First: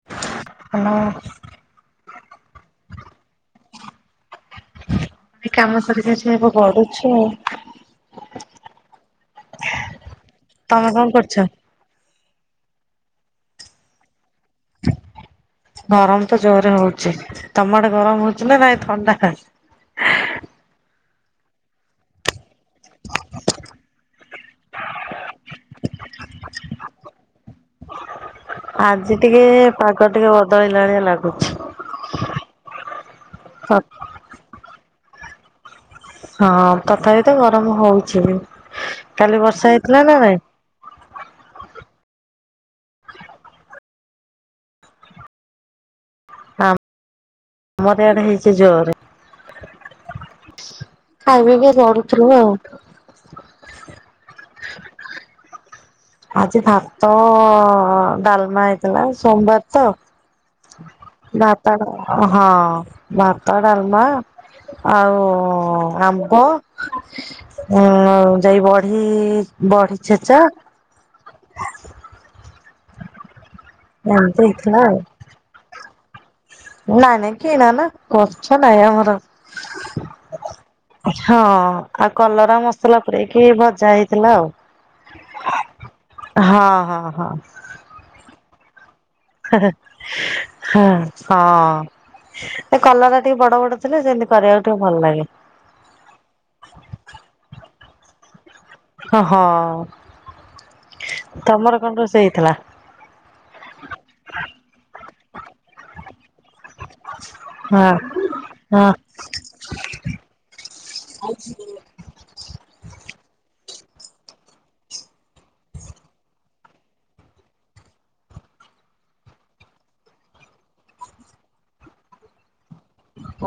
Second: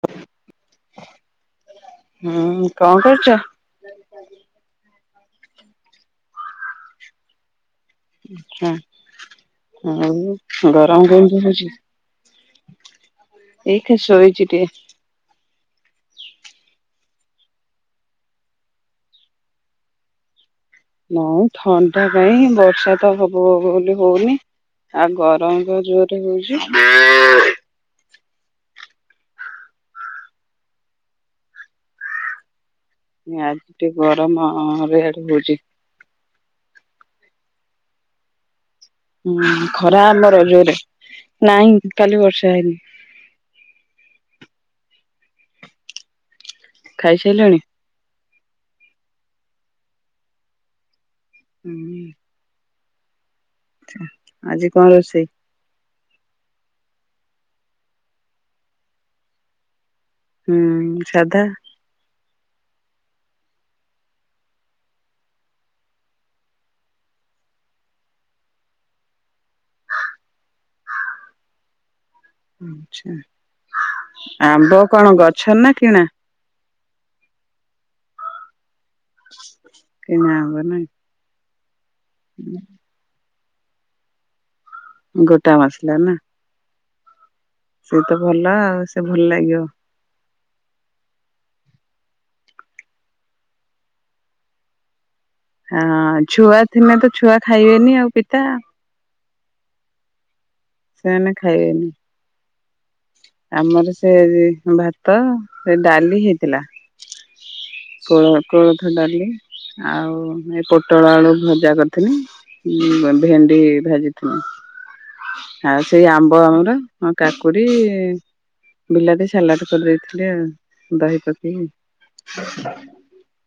Hello. ହୁଁ କଣ କରୁଚ। ଏଠି କାମ ସାରିକି ଆସିକିଗଡୁଚି ଆଉ। ଅଁ ଆଉ ତମେ କଣ ଗରମ କରୁଛ? କେମତି ହୋଉଚି। ଏଇଠିଶୋଇଚିଟିକେ। ଗରମ ତ ଜୋରରେ ହୋଉଚି ତମ ଆଡେ ଗରମ ହୋଉଚି ନା ନାଇଁ ଥଣ୍ଡା। ନଇ ଥଣ୍ଡା କାଇଁ ବର୍ଷା ତ ହବ ହବ ବୋଲି ହୋଉନି। ଆଉ ଗରମ ଜୋରରେ ହୋଉଚି। ଆଜି ଟିକେ ପାଗ ଟିକେ ବଦଳିଲାଣିଆ ଲାଗୁଛି। ଆଜି ଟିକେ ଗରମ ରେଡେ ହୋଉଛିି। ହଁ ତଥାପି ତ ଗରମ ହୋଉଚି ବି କାଲି ହୁଁ ବର୍ଷା ହେଇଥିଲା ଖରା ନା ନାଇଁ? ଆମର ଜୋରେ ନାଇଁ କାଲି ବର୍ଷା ହେଇନି। ଖାଇ ସାରିଲଣି? ଆମର ଆଡେ ହେଇଛି ଜୋରେ, ଖାଇପିଇକି ଗଢୁଥିଲି। ଆଛା ଆଜି କଣ ରୋଷେଇ? ଆଜି ଭାତ ଡାଲମା ହେଇଥିଲା ସୋମବାର ତ। ହୁଁ ସାଧା। ଭାତ ହଁ ଭାତ ଡାଲମା ଆଉ ଆମ୍ବ ଉଁ ଯାଇ ବଢି ବଢି ଚୁରା। ଆଛା ଏମିତି ହେଇଥିଲା ଆମ୍ବ ଆଉ। କଣ ଗଛ ନା କିଣା? ନାଇଁ ନାଇଁ କିଣା ନା ନା ଗଛ ନାହିଁ ଆମର। କିଣା ନାଇ। ହଁ ଆଉ କଲରା ମସଲା ପୁରଇକି ଭଜା ହେଇଥିଲା ଆଉ। ଗୋଟା ମାସଲା ନା ହଁ ହଁ ହଁ। ସେ ତ ଭଲ ଆଉ ସେ ଭଲ ଲାଗିବ। ହଁ ହଁ ସେ କଲର ଟା ଟିକେ ବଡ ବଡ ଥିଲେ ସେମିତି କରିବାକୁ ଟିକେ ଭଲ ଲାଗେ। ହଁ ଛୁଆ ଥିଲେ ତ ଛୁଆ ଖାଇବେନି ଆଉ ପିତା। ହ ହଁ। ସେମାନେ ତମର ଖାଇବେନି। କଣ ରୋଷେଇ ହେଇଥିଲା? ଆମର ସେ ଭାତ ସେ ଡାଲି ହେଇଥିଲା। [inaudible] କୋ ହଁ କୋଳଥ ଡାଲି ଆଉ ଏ ପୋଟଳ ଆଳୁ ଭଜା କରିଥିଲି। ହଁ ଭେଣ୍ଡି ଭାଜିଥିଲି। ଆଉ ସେଇ ଆମ୍ବ ଆମର ହଁ କାକୁଡି ବିଲାତି ସାଲାଡ଼ କରିଦେଇଥିଲି ଆଉ ଦହି ପକେଇକି।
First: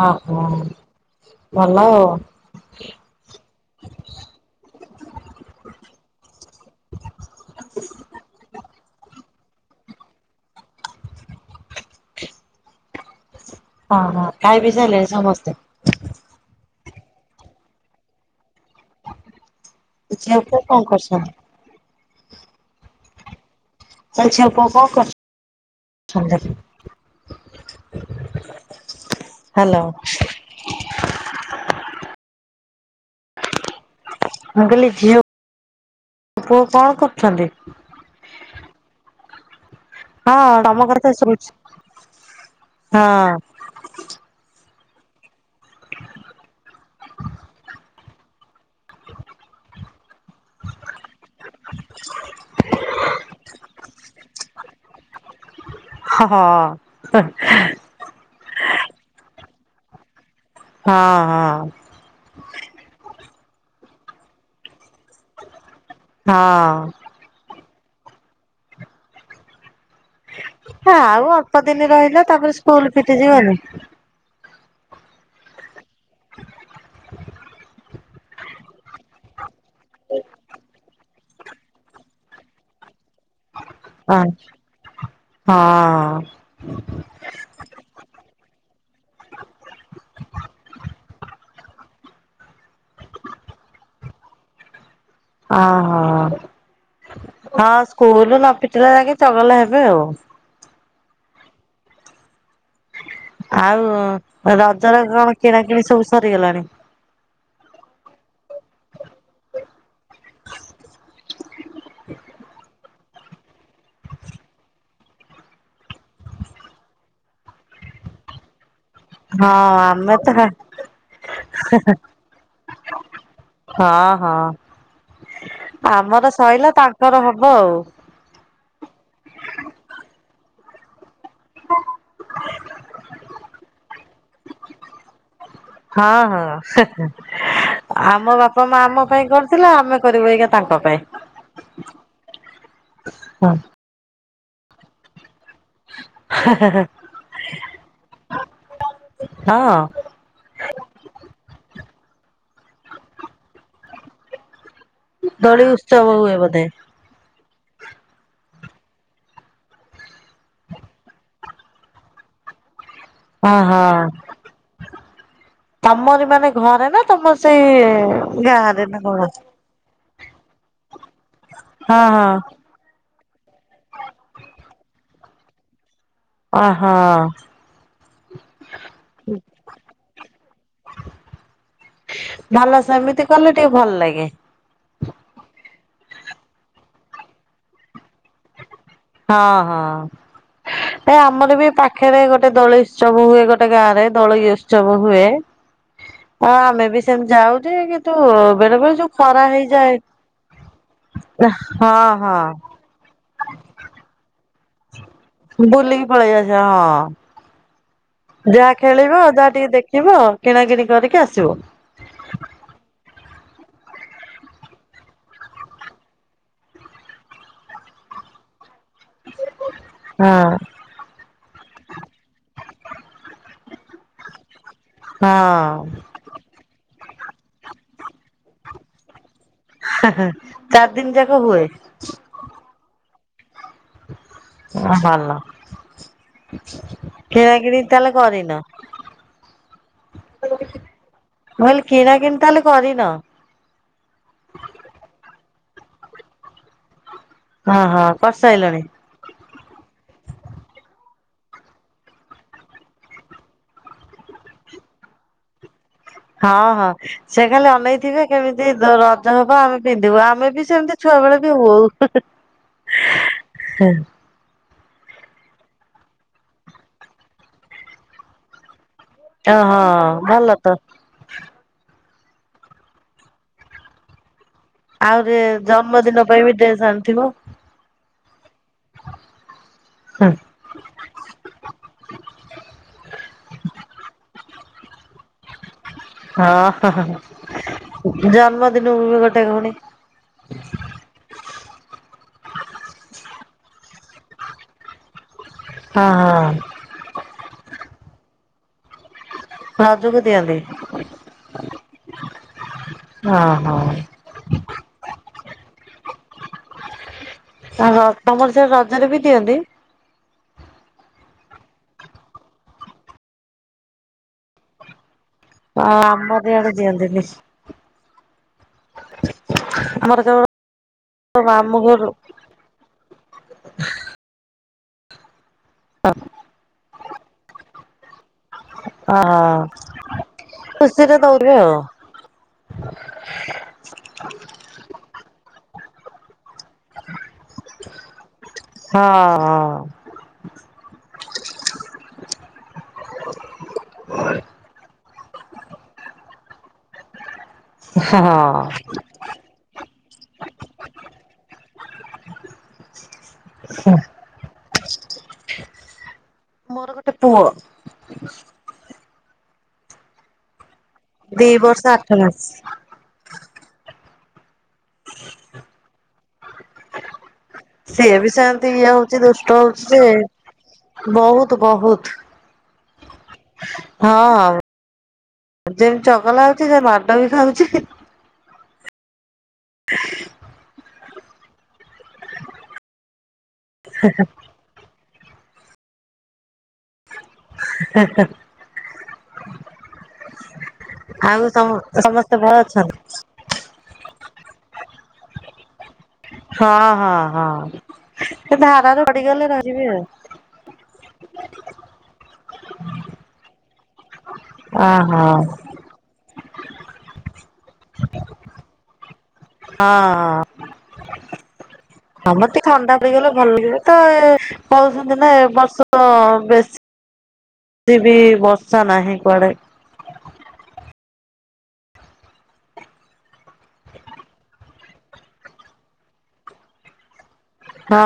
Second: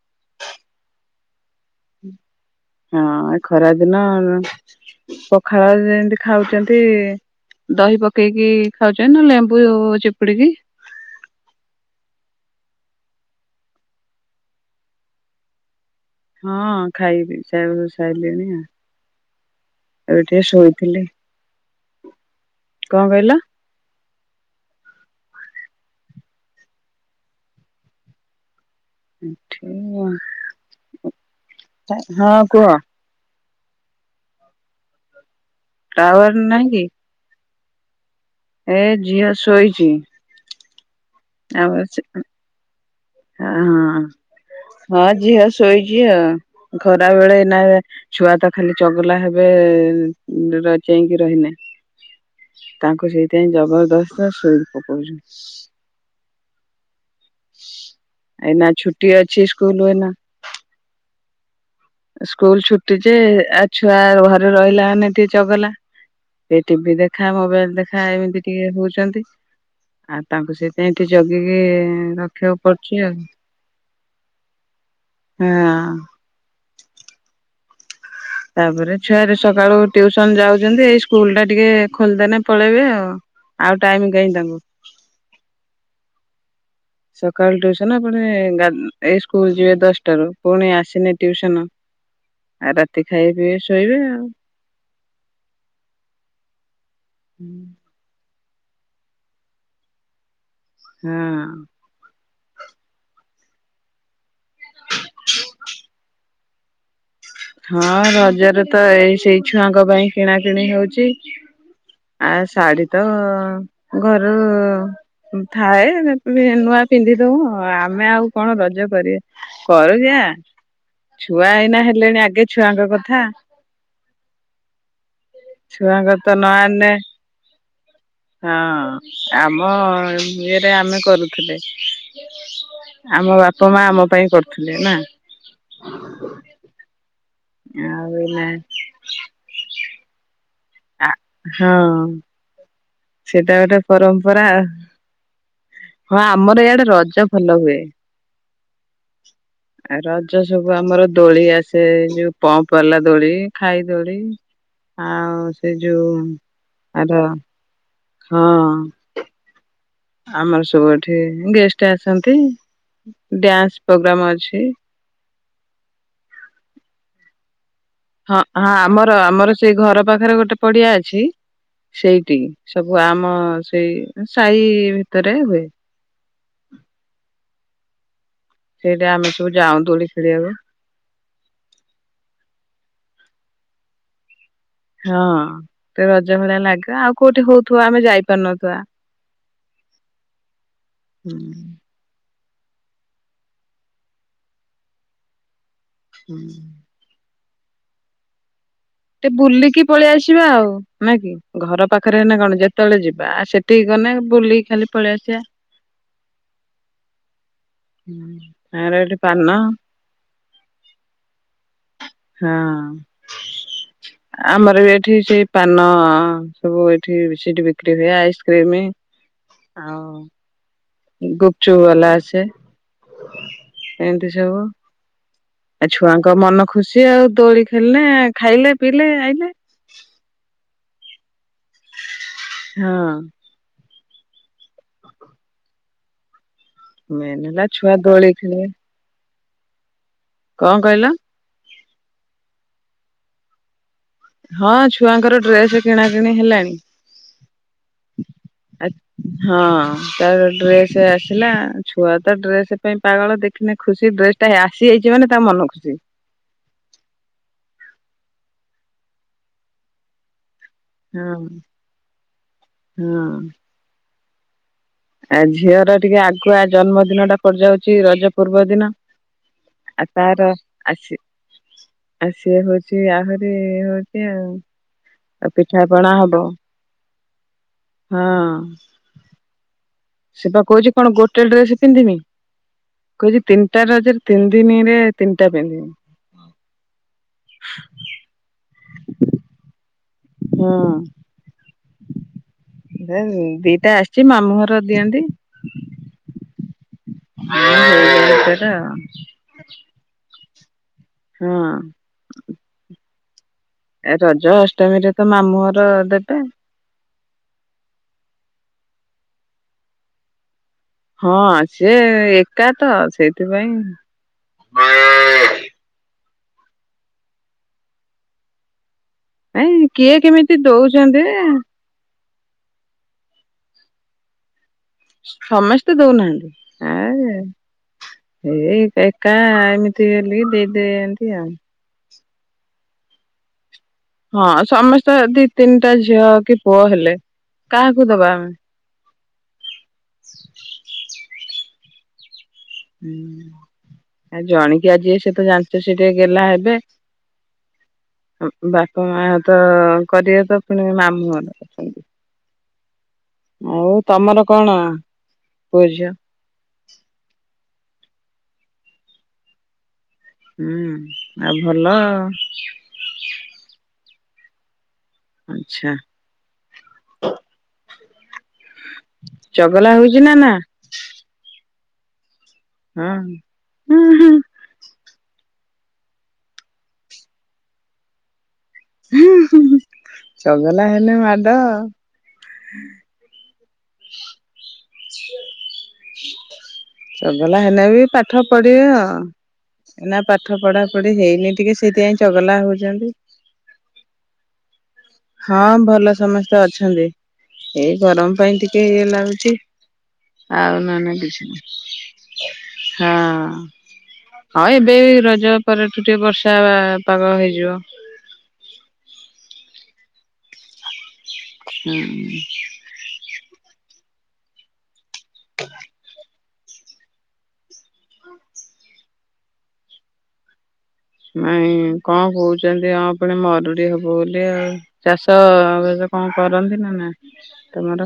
ଓ ହ ଭଲ ଆଉ। ହଁ ଏ ଖରା ଦିନ ପଖାଳ ଯେମିତି ଖାଉଛନ୍ତି ଦହି ପକେଇକି ଖାଉଛ ନା ଲେମ୍ବୁ ଚିପୁଡିକି। ହଁ ହଁ ଖାଇ ବିି ଚାଲେରେ ସମସ୍ତେ? ହଁ ଖାଇବି ସାରିଲିଣି ଆ। ଏବେ ଝିଅ ଟିକେ ପୁଅ କଣ ଶୋଇଥିଲି କରୁଛନ୍ତି? କଣ କହିଲ? [unintelligible] ହ୍ୟାଲୋ ହଁ କୁହ? ମୁଁ କହିଲି ଝିଅ ଟାୱାର ପୁଅ ନାହିଁ କି କଣ କରୁଛନ୍ତି? ଏ ଝିଅ ଶୋଇଛି। ହଁ ତମ କଥା ସୁ ଆଉ ହଁ ହଁ ହଁ ଝିଅ ଶୋଇଛି ଆଉ ଖରା ବେଳେ ଏଇନା ଛୁଆ ତ ଖାଲି ଚଗଲା ହେବେ ରା ଯାଇକି ରହିଲା ତାଙ୍କୁ ସେଇଥିପାଇଁ ଜବରଦସ୍ତ ଶୋଇ ପକଉଚୁ। ହଁ। ଏଇନା ଛୁଟି ଅଛି ସ୍କୁଲ ଏଇନା ହଁ ହଁ। ସ୍କୁଲ ଛୁଟି ଯେ ଆଉ ଛୁଆ ଘରେ ରହିଲା ମାନେ ଟିକେ ଚଗଲା ଏ ଟିଭିି ହଁ ଦେଖା ମୋବାଇଲ ଦେଖା ଏମିତି ଟିକେ ହଉଛନ୍ତି ଆଉ ତାଙ୍କୁ ସେଥିପାଇଁ ଏଠି ଆଉ ଅଳ୍ପ ଜଗିକି ଦିନ ରହିଲା ତାପରେ ରଖିବାକୁ ସ୍କୁଲ ପଡୁଛି ଆଉ ଫିଟିଯିବନି। ହଁ ତାପରେ ଛୁଆରେ ସକାଳୁ ଟିୁସନ ଯାଉଛନ୍ତି ଏଇ ସ୍କୁଲ ଟା ଟିକେ ଖୋଲିଦେ ନା ପଳେଇବେ ଆଉ ଆଉ ଟାଇମ ହଁ କାହିଁ ତାଙ୍କୁ ହଁ ସକାଳ ଟ୍ୟୁସନ ଏପଟ ଏଇ ସ୍କୁଲ ଯିବେ ଦଶଟାରୁ ପୁଣି ଆସିଲେ ଟ୍ୟୁସନ୍। ଆଉ ରାତି ଖାଇ ପିଇ ଶୋଇବେ ଆଉ ଅହୋ ହଁ ସ୍କୁଲ ନ ପିଟିଲା ଯାଇକି ଚଗଲା ହେବେ ଆଉ ହଁ ଆଉ ରଜର କଣ କିଣା କିିଣି ସବୁ ସରିଗଲାଣି। ହଁ ରଜରେ ତ ଏଇ ସେଇ ଛୁଆଙ୍କ ପାଇଁ କିଣା କିିଣି ହଉଛି। ଆ ଶାଢୀ ତ ଘରୁ। ଥାଏ ନୂଆ ପିନ୍ଧି ଦଉ ଆମେ ଆଉ କଣ ରଜ? କରିବା ହଁ କରୁ ଆମେ ଯେ ତ ହଁ ଛୁଆ ଏଇନା ହେଲେଣି ଆଗେ ଛୁଆଙ୍କ କଥା ହଁ ହଁ। ଛୁଆଙ୍କର ଆମର ତ ସଇଲା ନହେଲେ। ତାଙ୍କର ହବ ଆଉ। ହଁ ଆମ ଇଏରେ ଆମେ କରୁ। ଆମ ବାପା ମା ଆମ ପାଇଁ କରୁଥିଲେ ନା? ହଁ ହଁ ଆଉ ଆମ ଏଇନା ବାପା ମା ଆମ ପାଇଁ କରିଥିଲେ, ଆମେ କରିବୁ ଏଇ। ଆ ହଁ ସେଟା ଗୋଟେ ପରମ୍ପରା। ହଁ ଆମର ଏଇଆଡେ ରଜ ଭଲ ହୁଏ ହଁ ଆ ରଜ। ଯୋଉ ସବୁ ଆମର ଦୋଳି ଆସେ ଯୋଉ ପମ୍ପ ବାଲା ଦୋଳି ଖାଇ ଦୋଳି। ଆଉ ଦୋଳି ସେ ଯୋଉ ଉତ୍ସବ ହୁଏ ବୋଧେ? ଆର ହଁ ଆମର ସବୁ ଏଠି ଗେଷ୍ଟ ଆସିଛନ୍ତି। ହ ହଁ ତମର ମାନେ ଘରେ ନା ତମର ସେଇ ହଁ ହଁ ଗାଁରେ ନା ଆମର କଣ? ଆମର ସେଇ ଘର ପାଖରେ ଗୋଟେ ପଡିଆ ଅଛି ହଁ ହଁ। ସେଇଠି। ସବୁ ଆମର ସେଇ ସାହି ଭିତରେ ହୁଏ। ଓ ହୋ ସେଇଟା ଆମେ ସବୁ ଯାଉ ଦୋଳି ଖେଳିବାକୁ। ଭଲ ସେମିତି କଲେ ଟିକେ ଭଲ ଲାଗେ। ହଁ ତ ରଜ ଭଳିଆ ଲାଗେ ଆଉ କୋଉଠି ହଉଥିବ ଆମେ ଯାଇପାରୁନଥିବା। ହଁ ହଁ ଏ ହୁଁ ଆମର ବି ପାଖରେ ପାଖରେ ଗୋଟେ ଦଳ ଉତ୍ସବ ହୁଏ ଗୋଟେ ଗାଁ ରେ ଦୋଳି ଉତ୍ସବ ହୁଏ। ହୁଁ ହଁ ଆମେ ବି ସେମିତି ଯାଉଛେ କିନ୍ତୁ ବେଳେବେଳେ ଜୋ ଟେ ବୁଲିକି ପଳେଇ ଆସିବା ଆଉ ନା କି ଘର ହଁ ପାଖରେ ନା ହଁ। କଣ ଯେତେବେଳେ ଯିବା ଆ ସେଠି ନା ବୁଲିିକି ବୁଲିକି ପଳେଇ ଯାଅ ଯାହା ଆମର ଏଠି ଖେଳିବ ପାନ ଯାହା ଟିକେ ଦେଖିବ କିଣା କିିଣି କରିକି ଆସିବ। ହଁ [inaudible] ଆମର ବି ଏଠି ସେଇ ପାନ ସବୁ ଏଠି ସେଠି ବିକ୍ରି ହୁଏ ଆଇସ୍କ୍ରିମ। ହଉ। ହଁ ଗୁପଚୁପ ବାଲା ଆସେ ଏମିତି ସବୁ। ହଁ ତ ମନ ଖୁସି ଆଉ ଦୋଳି ଖେଳିଲେ, ଖାଇଲେ ପିଇଲେ, ଆଇଲେ। ଚାରି ଦିନ ଯାକ ହୁଏ। ହଁ ଓ ଭଲ ମେନ୍ କିଣା ହେଲା କିଣି ଛୁଆ ତାହେଲେ ଦୋଳି କରିନ ଖେଳିବେ କଣ କହିଲ? ମୁଁ କହିଲି କିଣା କିଣିି ତାହେଲେ କରିନ ହଁ ଛୁଆଙ୍କର ଡ୍ରେସ କିଣା କିିଣି ହେଲାଣି ହଁ ହଁ କରିସାଇଲଣି ହଁ ତାର ଡ୍ରେସ ଆସିଲା ଛୁଆ ତ ଡ୍ରେସ ପାଇଁ ପାଗଳ ଦେଖିଲେ ଖୁସି ଡ୍ରେସ ତା ଆସିଯାଇଛି ମାନେ ତା ମନ ଖୁସି ହଁ ହଁ ସେ ଖାଲି ଅନେଇଥିବେ କେମିତି ରଜ ହବ ଆମେ ପିନ୍ଧିବୁ ଆମେ ବି ସେମିତି ଛୁଆ ହଁ ବେଳେ ଯୋଉ ହଁ ଆ ଝିଅର ଟିକେ ଆଗୁଆ ଜନ୍ମଦିନ ଟା ପଡିଯାଉଛି ରଜ ପୂର୍ବ ଦିନ ଓହୋ ଆ ତାର ଭଲ ତ ଆସି ଆଉ ସିଏ ହଉଛି ଆହୁରି ଏ ହଉଛି ଆଉ ଆହୁରି ଆଉ ପିଠା ପଣା ଜନ୍ମଦିନ ହବ ପାଇଁ ବି ଡ୍ରେସ ଆଣିଥିବ? ହଁ। ସେ ବା କହୁଛି କଣ ଗୋଟେ ଡ୍ରେସ ପିନ୍ଧିମି କହିଛି ତିନିଟା ରଜରେ ତିନ ଦିନିରେ ତିନିଟା ପିନ୍ଧିବି। ହଁ ହ ହ ଜନ୍ମଦିନକୁ ବି ଗୋଟେ ପୁଣି ହୁଁ ଦେ ଦିଟା ଆସିଛି ମାମୁଁ ଘର ଦିଅନ୍ତି। ହଁ ହଁ। [unintelligible] ରଜକୁ ଦିଅନ୍ତି? ହଁ। ହଁ ହଁ ଏ ରଜ ଅଷ୍ଟମୀ ରେ ତ ମାମୁଁଘର ଦେବେ। ଓହୋ ତମର ସେ ରଜରେ ବି ଦିଅନ୍ତି? ହଁ ସେ ଏକା ତ ସେଇଥିପାଇଁ ଅ ଆମର ଇଆଡେ ଦିଅନ୍ତିନି। [unintelligible] ନାଇଁ କିଏ କେମିତି ଦଉଛନ୍ତି ଆମ ଘରୁ ସମସ୍ତେ ଦଉନାହାନ୍ତି ଆ ଏଇ ଏକା ଏକା ହଁ ଏମିତି ବୋଲି ଖୁସିରେ ଦେଇଦିଅନ୍ତି ଆଉ ଦଉଥିବେ ହଁ ସମସ୍ତଙ୍କର ଦି ତିନିଟା ଝିଅ କି ପୁଅ ହେଲେ କାହାକୁ ଦବା ଆମେ। ହଁ ହଁ। ହୁଁ ଆଉ ଜଣିକିଆ ଜିଏ ସେ ତ ଜାଣିଛ ସେ ଟିକେ ଗେଲା ହେବେ ହଁ ମ ହଁ। ବାପା ମା ତ କରିବେ ତ ପୁଣି ମାମୁଁ ଘର ଅଛନ୍ତି। ଆଉ ତମର କଣ ପୁଅ ଝିଅ? ମୋର ଗୋଟେ ପୁଅ। ହୁଁ ଦି ଆଉ ବର୍ଷ ଭଲ। ଆଠ ମାସ। ଆଚ୍ଛା। ସିଏ ବି ସେମିତି ଇଏ ହଉଛି ଦୁଷ୍ଟ ହଉଛି ଚଗଲା ନା ନା? ଯେ ବହୁତ ବହୁତ ହୁଁ। ହଁ ହୁଁ ହଁ ଯେମିତି ଚଗଲା ହଉଛି ସେ ମାଡ ବି ଖାଉଛି। ଚଗଲା ହେଲେ ମାଡ଼ ଆଉ - ହେ ହେ। ଚଗଲା ହେଲେ ବି ପାଠ ପଢିବେ ଏଇନା ପାଠ ପଢା ପଢି ଆଉ ହେଇନି ସମ ଟିକେ ସେଇଥିପାଇଁ ସମସ୍ତେ ଭଲ ଚଗଲା ଅଛନ୍ତି? ହଉଛନ୍ତି। ହଁ ଭଲ ସମସ୍ତେ ହଁ ଅଛନ୍ତି ହଁ ହଁ ଏଇ ଗରମ ସେ ପାଇଁ ଟିକେ ଧାରାରୁ ଇଏ ପଡିଗଲେ ଲାଗୁଛି। ରହିଯିବି ଆଉ। ଆଉ ନହେନେ କିଛି ନାହିଁ ହଁ ହଁ ଏବେ ଏଇ ଓହୋ ରଜ ହଁ। ପରଠୁ ଟିକେ ବର୍ଷା ପାଗ ହେଇଯିବ। ହଁ। ହୁଁ। ହଁ ମତେ ଥଣ୍ଡା ପଡିଗଲେ ଭଲ ଲାଗିବ ତ ଏ କୋହୁଛନ୍ତି ନା ଏ ବର୍ଷ ବେଶ୍ ଶୀ ବି ବର୍ଷା ନାହିଁ କୁଆଡେ। ନାଇଁ କଣ କୋହୁଚନ୍ତି ହଁ ପୁଣି ମରୁଡି ହବ ବୋଲି ଆଉ। ଚାଷ ବାସ କଣ କରନ୍ତି ନା ନାଁ? ହଁ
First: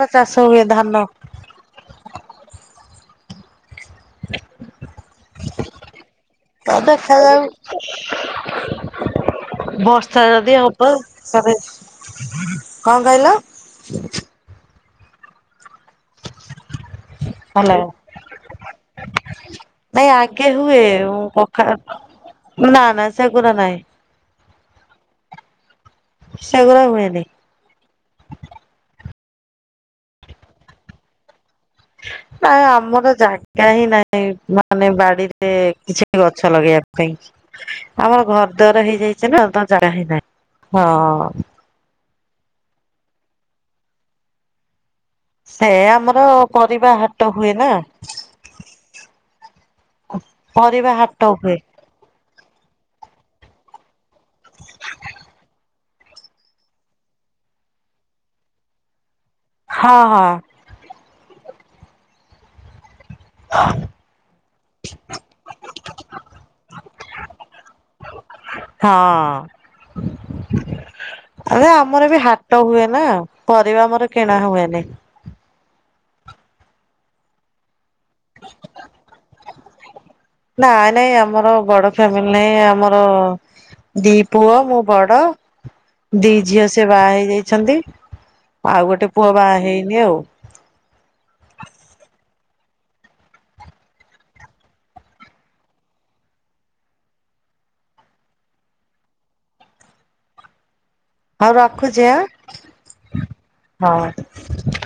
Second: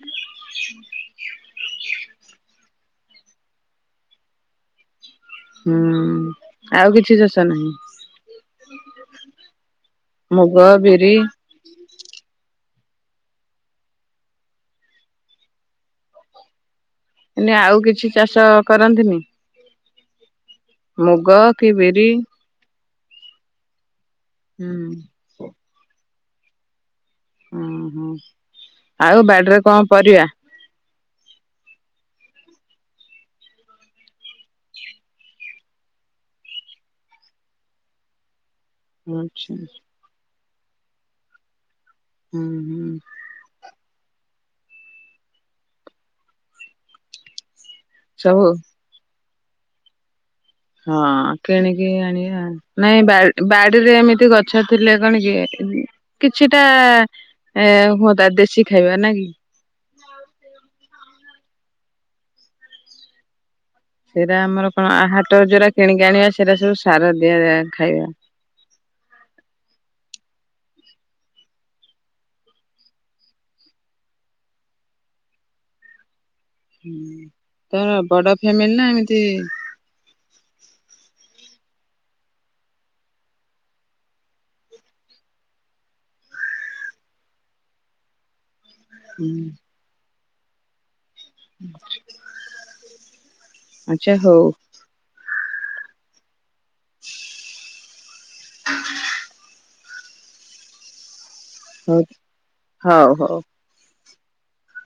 ତ ଚାଷ ହୁଏ ଧାନ। [inaudible] ହୁଁ। ତ ଆଉ କିଛି ଚାଷ ଦେଖାଯାଉ ନାହିଁ ବର୍ଷା ମୁଗ ଯଦି ହବ ବିରି ତାଲେ କଣ କହିଲ? ଏନେ ହାଲୋ ଆଉ କିଛି ଚାଷ କରନ୍ତିନି? ନାଇଁ ଆଗେ ହୁଏ ମୁଗ କଖା କି ବିରି ନା ନା ସେଗୁରା ନାଇଁ। ହୁଁ। ସେଗୁରା ହୁଏନି। ଓହୋ ଆଉ ବାଡ଼ିରେ କଣ ପରିବା? ନାଇଁ ଆମର ଜାଗା ହିଁ ନାହିଁ ମାନେ ବାଡିରେ କିଛି ଗଛ ଲଗେଇବା ପାଇଁ। ଆମର ଘର ଦ୍ୱାର ହେଇଯାଇଚି ନା ଆଛା ତ ଜାଗା ହେଇନାହିଁ ହଁ। ହୁଁ ହୁଁ। ସେ ଆମର ପରିବା ହାଟ ହୁଏ ନା। ସବୁ ପରିବା ହାଟ ହଁ ହୁଏ। କିଣିକି ଆଣିବା ନାଇଁ ବା-ବାଡିରେ ଏମି ଏ ଗଛ ଥିଲେ କଣ କିଏ ଏ କିଛିଟା ଏ ହୁଅନ୍ତା ଦେଶୀ ଖାଇବା ନା କି? ହଁ ହଁ। ସେଇରା ଆମର କଣ ଆ ହାଟରୁ ଯୋଉରା କିଣିକି ଆଣିବା ସେରା ସବୁ ସାର ଦିଆଯାଏ ଖାଇବା। ହଁ। ଆରେ ଆମର ବି ହାଟ ହୁଏ ନା ପରିବା ଆମର କିଣା ହୁଏନି। ହୁଁ ତମର ବଡ ଫ୍ୟାମିଲି ନା ଏମିତି? ନାଇଁ ନାଇଁ ଆମର ବଡ ଫ୍ୟାମିଲି ନାଇଁ ଆମର ଦିଇ ପୁଅ ମୁଁ ବଡ ଦିଇ ଝିଅ ସିଏ ବାହା ହେଇଯାଇଛନ୍ତି ଆଉ ଗୋଟେ ପୁଅ ବାହା ହେଇନି ଆଉ। ଆଚ୍ଛା ହୋଉ। ହୋଉ ହଉ ରଖୁଚି ହଉ ହଉ ଆଁ?